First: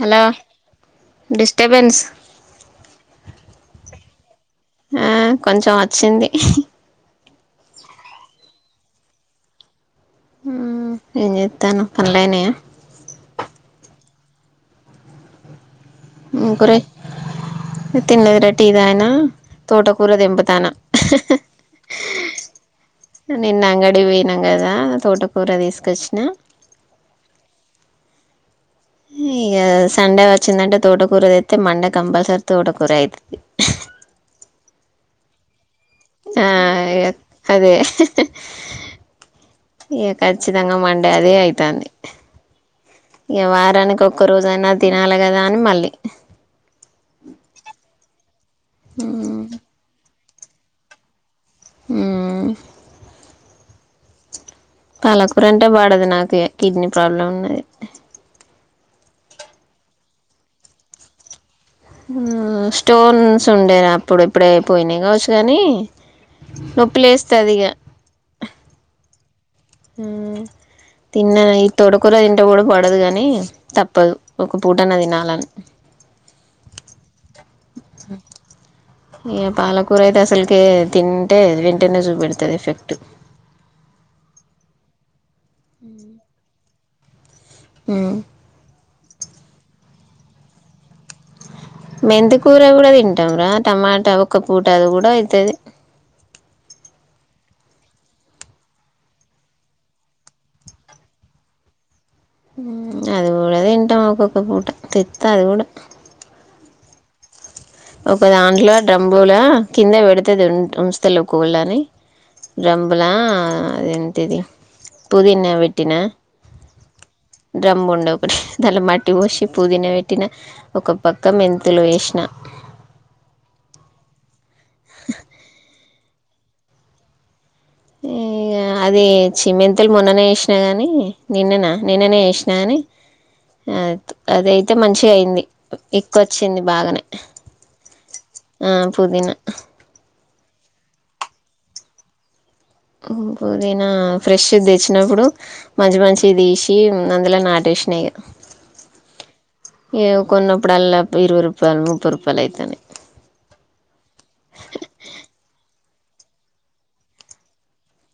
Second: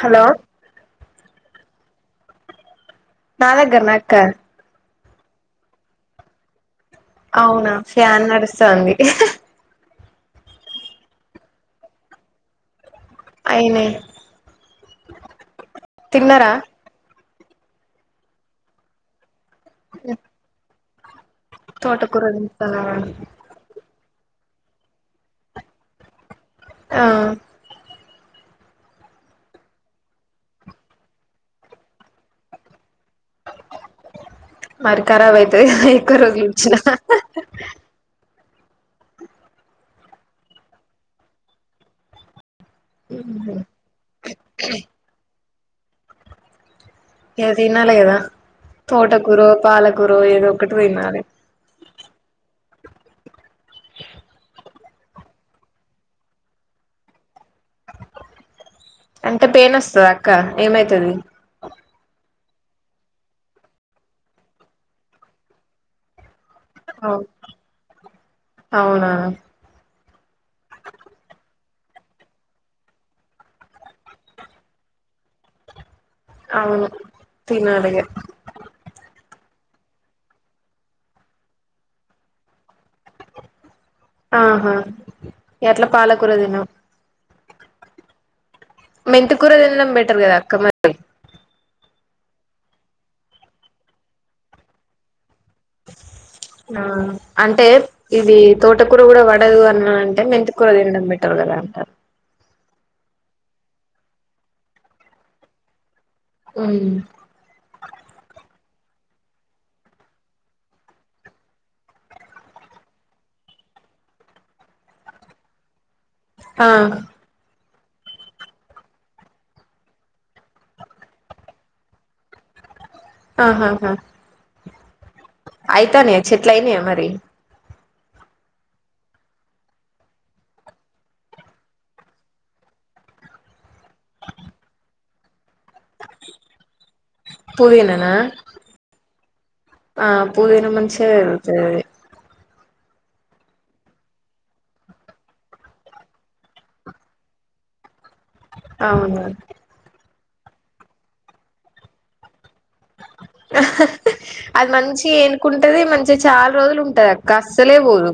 Hello disturbance నా దగ్గర నా అక్క ఆ కొంచెం వచ్చింది అవునా ఫ్యాన్ నడుస్తుంది ఏం చేస్తున్నావ్ పనులైనయా అయినాయి ఏం కూర నేను తినలేదు లే టీ తాగినా తోటకూర దింపుతున్న తోటకూర తింటాన్నావా నిన్న అంగడి పో తం కదా తోటకూర తీసుకొచ్చిన ఆహాయ్ ఇక [inaudible] సండే వచ్చిందంటే తోటకూర అయితే మండే కంపల్సరీ తోటకూర అవుతుంది మరి కరబ్ అయితుంది ఎక్కువ రోజులంచిన ఆ అదే ఇక ఖచ్చితంగా మండే అదే అవుతుంది ఇక వారానికి ఒక్క రోజ అయినా తినాలి కదా అని మళ్ళీ ఏ తినాలి కదా తోటకూర పాలకూర ఏద ఒకటి తినాలి ఉహ్ పాలకూర అంటే బడది నాకు కిడ్నీ ప్రాబ్లం ఉన్నది అంటే పెయిన్ వస్తుదా అక్క ఏమైతది స్టోన్స్ ఉండేనా అప్పుడు ఇప్పుడే పోయినాయి కావచ్చు కానీ నొప్పి అవు లేస్తదిక అవునా ఆహాయ్ తిన్నాను ఈ తొటకూర తింటే కూడా పడదు గాని తప్పదు ఒక పూటన్న తినాలని అవును తినాలి ఇగ ఇగ పాలకూర అయితే అసలేకె తింటే వెంటనే చూపెడుతుంది ఎఫెక్ట్ ఆహా ఎట్లా పాలకూర తినవ్ హ్మ్ మెంతి కూర తినడం బెటర్ కదా అక్క మరి మెంతికూర కూడా తింటాంరా టమాటా ఒక పూట అది కూడా అయితది ఆ అంటే ఇది తోటకూర కూడా పడదు అన్న అంటే మెంతి కూర తిందాం బెటర్ రాంటమ్ అది కూడా తింటాం ఒక్కొక్క పూట తెత అది కూడా అ ఒక దాంట్లో డ్రంబూల కింద పెడితే ఉంచుతాలేవ్ కోళ్లు అని డ్రమ్లా అది ఏంటి ఇది పుదీనా పెట్టినా ఆ డ్రమ్ ఉండే ఒకటి దాంట్లో మట్టి పోసి పుదీనా పెట్టిన ఒక పక్క మెంతులు వేసిన ఆహాహా అయితనయ్ చెట్లు అయినాయ మరి ఏ అది చిమెంతులు మొన్ననే ఎసినా గాని నిన్ననా నిన్ననే చేసినా గాని అ అదయితే మంచిగా అయింది ఎక్కువ వచ్చింది బాగానే పుదీననా పుదీనా ఆ పుదీనా మంచిగా పెరుగుతది అది ఓ పుదీనా ఫ్రెష్ తెచ్చినప్పుడు మంచి మంచి తీసి అందులో నాటి షేనేగా అవును ఇగ కొన్నప్పుడు అల్లా ఇరవై రూపాయలు ముప్పై రూపాయలు అయితనయ్ ఆ అది మంచి ఎనుకుంటది మంచిగా చాలా రోజులు ఉంటది అక్క అస్సలే పోదు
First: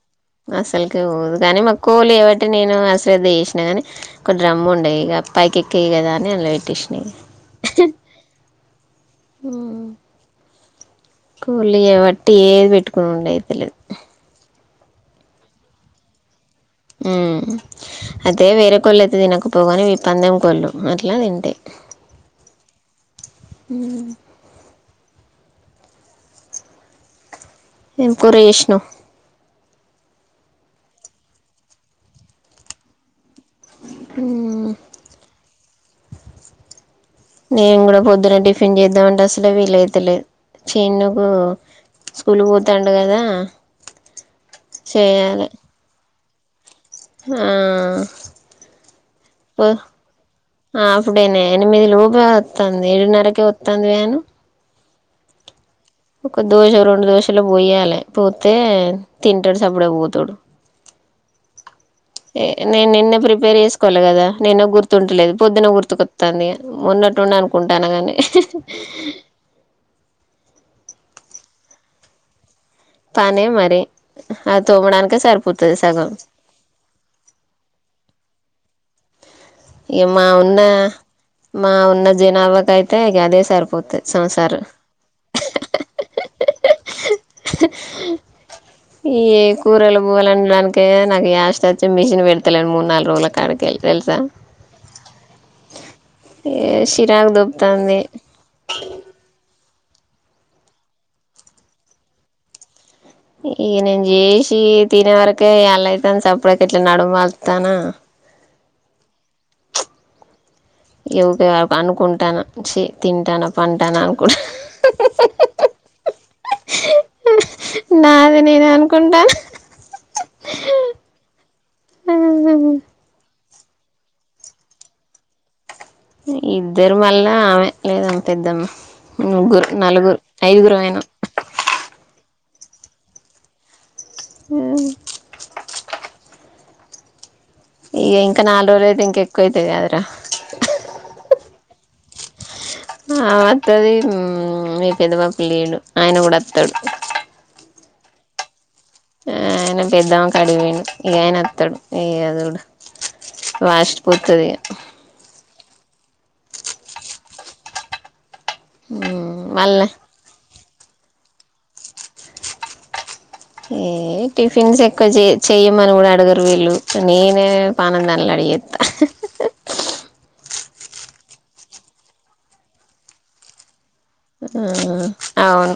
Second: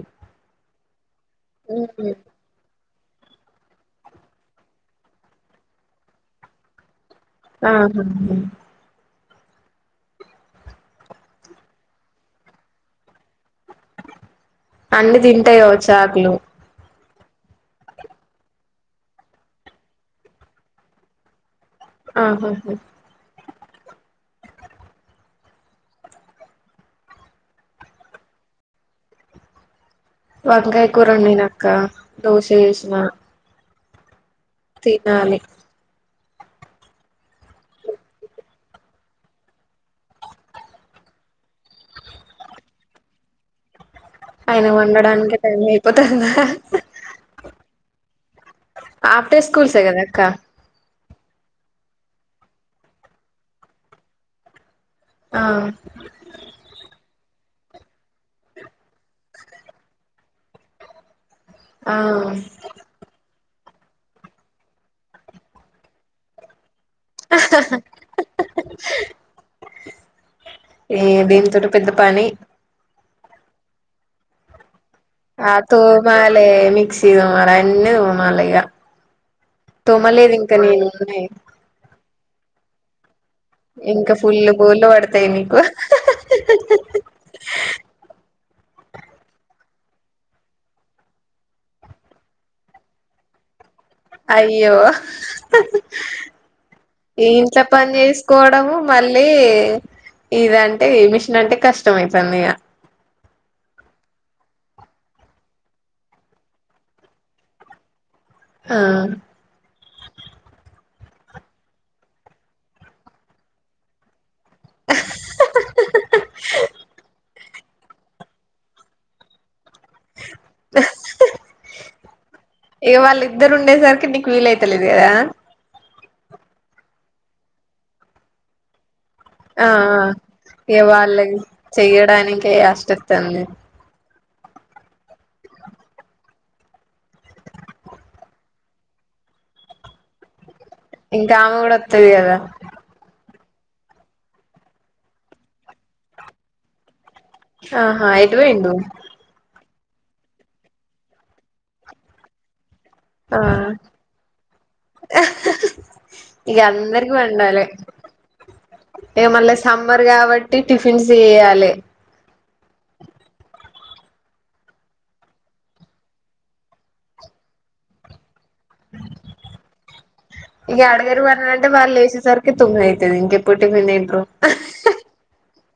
అస్సలకె పోదు కాని మా కోళ్లు ఏబట్టి నేను అస్ శ్రద్ధ చేసినా కానీ ఒక డ్రమ్ము ఉండే ఇగ పైకి ఎక్కయ్ కదా అని అల పెటేసిన ఇగ ఆహాహా కోలిగా బట్టి ఏది పెట్టుకునిండ అయితలేదు అన్ని తింటాయ వచ్చి ఆకులు హ్మ్ అయితే వేరే కోళ్ళు అయితే తినకపోగాని పందెం కొళ్ళు అట్లా తింటాయ్ ఆహాహా హ్మ్ ఎమ్ కూర చేసినవ్ వంకాయ కూర వండినా అక్క దోశ ఎసినా తినాలి నేను కూడా పొద్దున టిఫిన్ చేద్దామంటే అసలే వీలైతలేదు చిన్నుకు స్కూల్ పోతాండు కదా ఆయన వండడానికె టైం అయిపోతాది కదా హఆ ఆఫ్టర్ వ స్కూల్సే కదా అక్క హాఫ్ డే నే ఎనిమిది లోపే వతాంది ఏడున్నరకే వతాంది వ్యాను ఆ ఒక దోశ రెండు దోశలు పోయాలి పోతే తింటాడు సప్పుడే పోతాడు ఆ నేను నిన్న ప్రిపేర్ చేసుకోవాలి కదా! నిన్న గుర్తుంటలేదు పొద్దున గుర్తుకొత్తాంది. మొన్నటునుండి అనుకుంటన్నగని. ఎ దీని తోటి పెద్ద పని! పనే మరి అది తోమడానికే ఆ సరిపోతది సగం తూమాాలే మిక్సీ తోమాలే అన్ని తోమాలే ఇగ. ఇక మా తోమలేదు ఇంకా ఉన్న నేను ఉన్నాయి. మా ఉన్న జనాభాకి అయితే ఇక అదే సరిపోతది ఇంకా ఫుల్లు సంసారం బొల్లువడ్తాయి పడతాయి నీకు. ఆ.. ఆ ఆ ఈ కూరలు పూవలు అనడానికి నాకు వస్ట్ వచ్చి మిషన్ పెడతలేండి మూడు నాలుగు రోజుల కడకళ్ళి. తెలుసా? ఏవ. ఈ చిరాకు ఇంట్లో పని దొబ్బుతాంది చేసుకోవడము మళ్ళీ ఇదంటే ఏ మిషన్ అంటే కష్టమఅయితంది ఇగ ఇక నేను చేసి తినే వరకే యాళ్లయితంది సప్పడక ఇట్లా నడుమలుతాన ఆ ఊకె అనుకుంటాన ఛీ తింటాన పంటాన. కు నాది నేను అనుకుంటా ఆ ఇగ వాళ్ళ ఇద్దరు ఉండేసరికి నీకు వీలయితలేదు కదా? ఇద్దరు మళ్ళా ఆమె ఏదో పెద్దమ్మ ముగ్గురు ఆ ఆ నలుగురు ఇగ ఐదుగురం అయినం వాళ్ళ చెయ్యడాననికిే యాస్ట ఒతంది హ ఇగ ఇంకా నాలు రోజులు అయితే ఇంకా ఎక్కువ అయితాయి గదరా ఇంకా ఆమె కూడా ఒతది కదా! ఆ వత్తది మీ పెద్దవాప లేడు ఆయన కూడా ఒత్తడు ఆహా ఎటు లేటువేండు ఆ ఆయన పెద్దాం కాడికి వూయిండు ఇక ఆయన ఒతడు త్తడు ఇ అదూడు ఆ వాస్ట్పోూతది ఇగ అందరికి వండాలి ఇక మళ్ళీ మళ్ళా సమ్మర్ కాబట్టి. టిఫిన్స్ చేయాలి ఏ టిఫిన్స్ ఎక్కువ చే చెయ్యమని కూడా అడగరు వీళ్ళు నేనే పానందండాడి ఇగ అడగరు అంటే వాళ్లు లేసే సార్కి తొమ్మిది అయితేది ఇంకేపోయదు టిఫిన్ తిం ఆ అవును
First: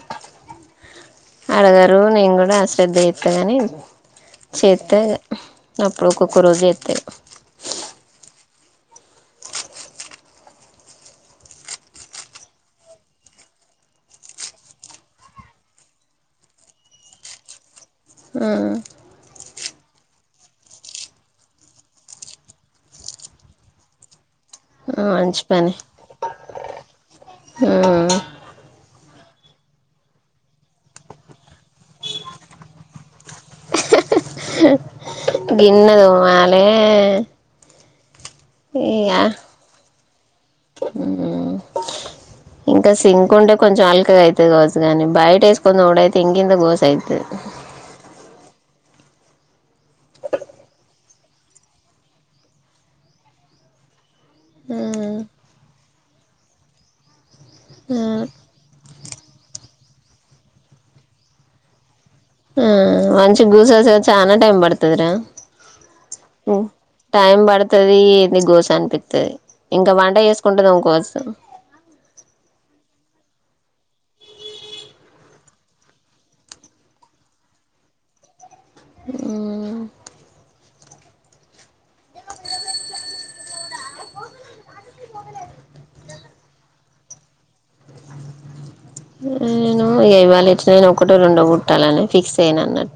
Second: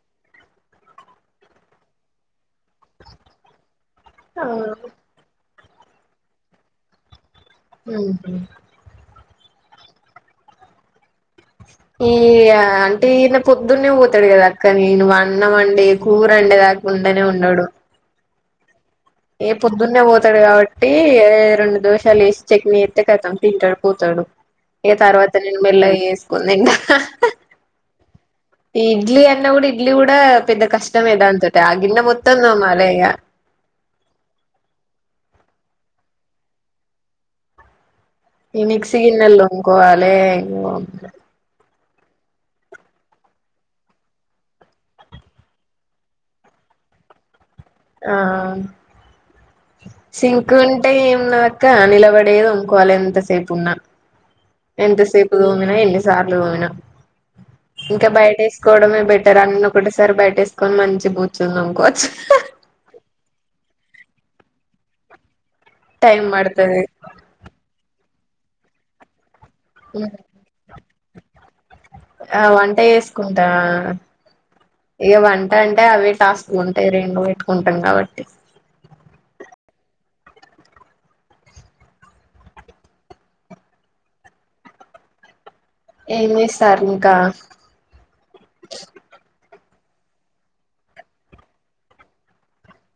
అడగరు నేను కూడా అ శ్రద్ధ చేత్త గాని ఆ చేత్తే అప్పుడు ఒక్కొక్క రోజు చెత్తది అ ఆ ఈ అంటే ఈయన పొద్దున్నే పోతాడు కదా అక్కని నే అన్నం అండి కూరండి దాక ఉంటనే ఉండడు ఆ ఏ పొద్దున్నే పోతాడు కాబట్టి రెండు దోషాలు వేసి చట్నీ ఎత్తే కతం తింటాడు పోతాడు. ఇక ఆ తర్వాత మంచి నేను పని మెల్లగా చేసుకునీ తింటా ఈ ఇడ్లీ అ న్న కూడా ఇడ్లీ కూడా పెద్ద కష్టమే దాంతోటి ఆ గిన్నె మొత్తం తోమాల గిన్నదు మాలే ఈ ఇ మిక్సీ గిన్నెలు తోముకోవాలే ఇంకా సింకు ఉంటే కొంచెం అలకగా అయితది కావొచ్చు గాని బయట ఎసుగోనిదొమ్డైతే ఇంగింత గోస అయితది ఆ సింకు అంటే ఏంన్నాక్క నిలబడేద ఇంకోలో ఎంతసేపు ఉన్నా ఎంత సేపు అయితది తోమిన ఎన్ని సార్లు తోమిన ఇంకా ఆ బయట వేసుకోవడమే బెటర్ అన్న ఇక్కటిసారి బయటేసుకొని మంచిగా కూర్చుంది అనుకోవచ్చు ఆ కోసోవచు చనా టైమ్ పడుతదరా టైం పడుతది టైం పడుతుది ఏది గోస అనిపిస్తుది ఇంకా వంట చేసుకుంటు ఇంకో ఆ వంట వేసుకుంటా. ఇక వంట అంటే అవి టాస్క్ ఉంటాయి రెండు పెట్టుకుంటాం కాబట్టి ఆ ఏమిస్తార్ ఇంకా నేను ఇవాలి ఎట్లాయిన ఒకటే రెండో కుుట్టాలని ఫిక్స్ అయన అన్నట్టు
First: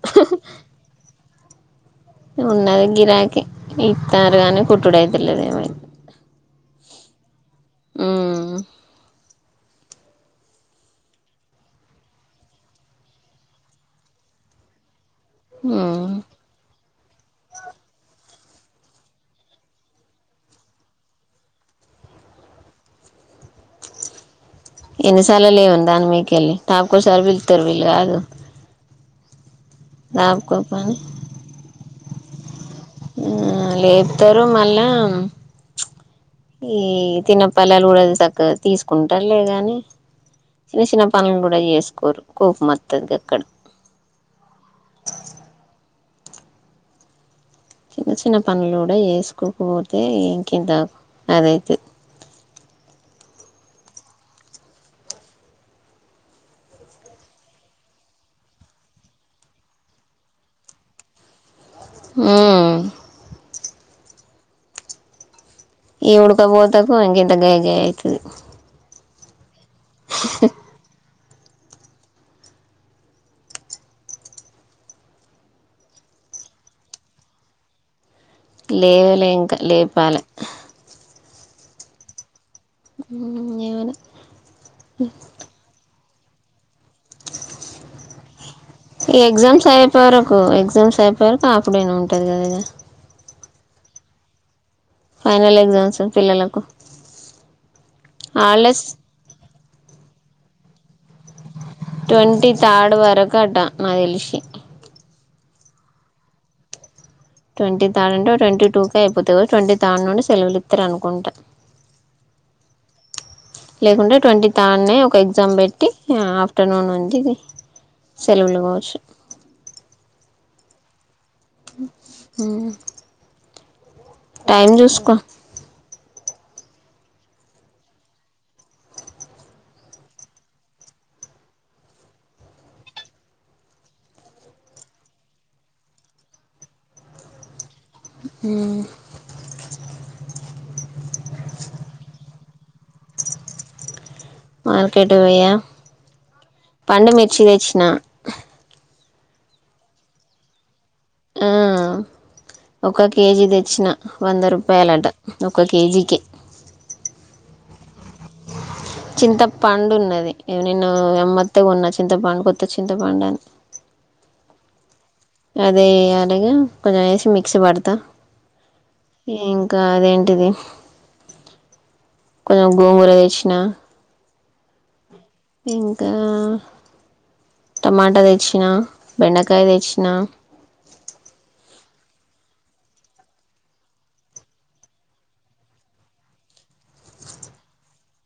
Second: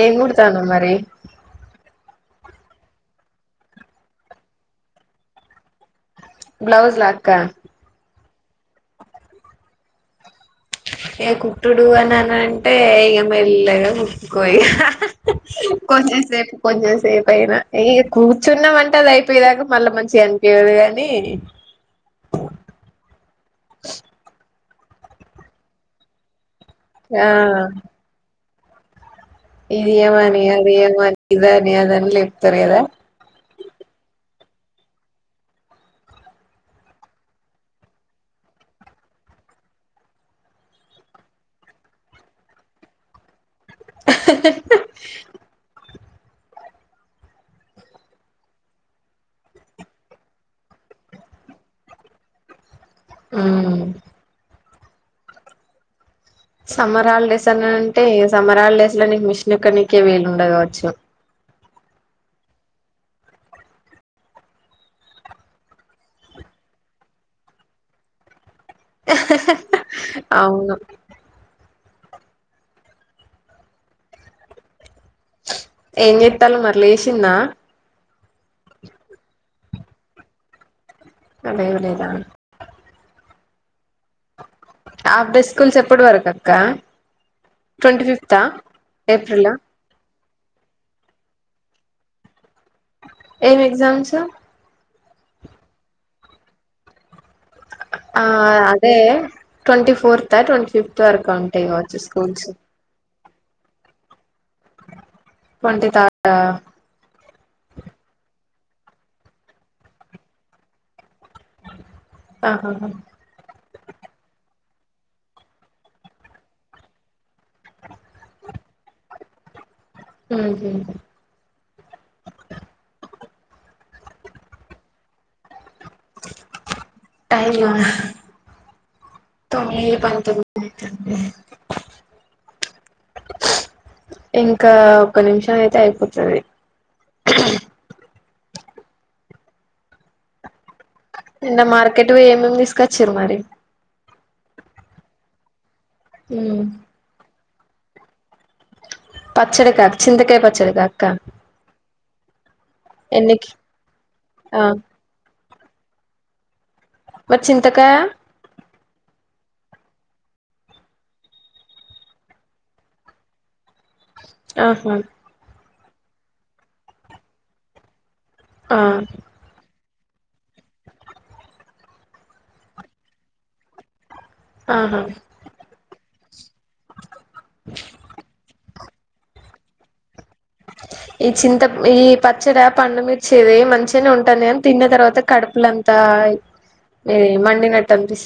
ఏ కుడతానావు మరి ఉన్నది గిరాకి ఇస్తారుగాని కుటడ అతుల్ది బ్లౌజ్ లాక్క ఆ ఏ కుట్టుడు అని అన అంటే ఇక మెల్లగా కుక్కుకో ఇగ మ్మ్ కొంచెం సేపు కొంచం సేపు సేపుయినా ఇక కూర్చున్నా అంటే అది అయిపోయదాకా మళ్ళా మంచిగా చనిపయదు కాని ఓ ఎన్నిసార్లు లేవని దాన్ని మీకెళ్ళి టాపకోసార్లు ఆ పిలుతారు వీళ్ళు కాదు ఇదియమని తాపుకోపని అదియమని ఇదనీ అదని లేపుతారు కదా లేపుతారు మళ్ళా ఈ తినపల్లెలు కూడాది చక్క తీసుకుంటారులే ని చిన్న చిన్న పనులు కూడా చేసుకోరు కోపం మత్తది అక్కడ చిన్న చిన్న పనులు కూడా చేసుకోకపోతే ఇంకేంత అదైతే ఉమ్ సమ్మర్ హాలిడేస్ అన్నా అంటే సమ్మర్ హాలిడేస్ లో నీకు మిషన్క్కకే వేలుండ కావచ్చు ఆ ఈ ఉడకపోతకు ఇంకింత గయ గయ అవుతుంది అవును ఏం చెత్తాల మరీ లేసిందా లేవలే ఇంకా లేపాలి లేవలేదా ఏమనా హాఫ్ డెస్ స్కూల్స్ ఎప్పటి వరకు అక్క ట్వంటంటీ ఫిఫ్తా ఏప్రిల్ ఎగ్జామ్ అయిపోయి వరకు హఫ్డేనే ఉంటంది కదా ఇదా ఏం ఎగజామ్స్ ఫైనల్ ఎగ్జామ్స్ పిల్లలకు ఆ హాలిడేస్ అదే ట్వంటీ ఫోర్త్ ట్వంట ఫిఫ్త్ వరకు ఉంటాయివచ్చు స్కూల్స్ కడ్డ నా తెలిసి ట్వంటీ థర్డ్ ఆ ట్వంటీ థడ్ అంటే ట్వంటీ టూ క అయిపోతా ట్వీథడ్ నుండి సెలవులు ఇస్తారు అనుకుంటా ఆహాహా లేకుంటే ట్వంటీ తానే ఒక ఎగ్జామ్ పెట్టి ఆఫ్టర్నూన్ ఉంది ఇది సెలవులు కావచ్చు హ అ టైం చూసుకో టైమా తొమ్మిది పంతొమ్మిది అయితంది ఇంకా ఒక నిమిషం అయితే అయిపోతది మ్ నిన్న మార్కెట్ పోయి ఏమేమి తీసుకొచ్చిరు మరి మార్కెటుకుపోయా హమ్ చూసిన పచ్చడికా చింతకాయ పచ్చడికా ఆ ఒక కేజీ ఎన్నికి తెచ్చిన వంద ఆ రూపాయలట ఒక కేజీకే మరి చింతకాయా చింత పండు ఉన్నది నిన్ను మెత్తగున్న చింతపండు కొత్త చింతపండు అని ఆహా అదే కడిగి కొంచెం వేసి మిక్సీ పడతా ఆ ఇంకా అదేంటిది కొంచెం గోంగూర తెచ్చిన ఆహా ఇంకా టమాటా తెచ్చినా బెండకాయ తెచ్చినా ఈ చింత ఈ పచ్చడా పండుమిర్చిది మంచిగానే ఉంటుంది కానీ తిన్న తర్వాత కడుపులంతా త ఎ మండినట్టు అనిపిస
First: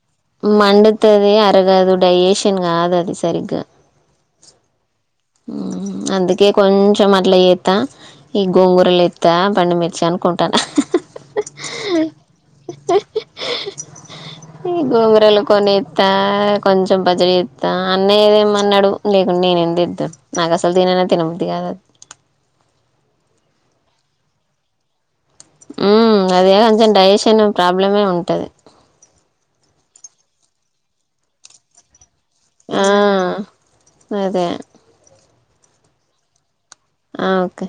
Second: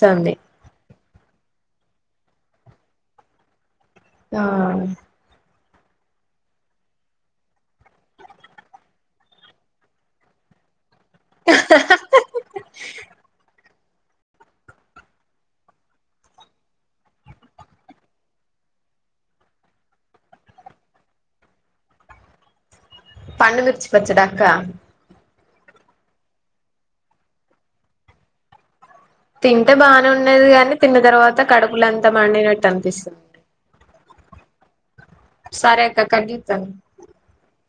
మండుతది అరగదు డైజేషన్ కాదు అది సరిగ్గా అవునా మ్ అందుకే కొంచెం అట్లా చెత్తా ఈ గోంగూరలు ఎత్తా పండుమిర్చి అనుకుంటానా ఈ గోంగరలు కొన్నెత కొంచెం బజరీ చెత్తా అన్నయ్యదేమన్నడు లేకుంటే నేనెందుకుడెత నాకు అసలు తిననే తినబుద్ధి కాదు అ పండుమిర్చి పచ్చాడా అక్క ఉ అదే కొంచెం డైజెషన్ ప్రాబ్లమే ఉంటది తింటే బానే ఉన్నది కాని తిన్న తర్వాత కడుపులం త మడినట్టు ఆ అనిపిస్తుంది అదే సరే అక్క కట్ చెత్తన ఆ ఓకే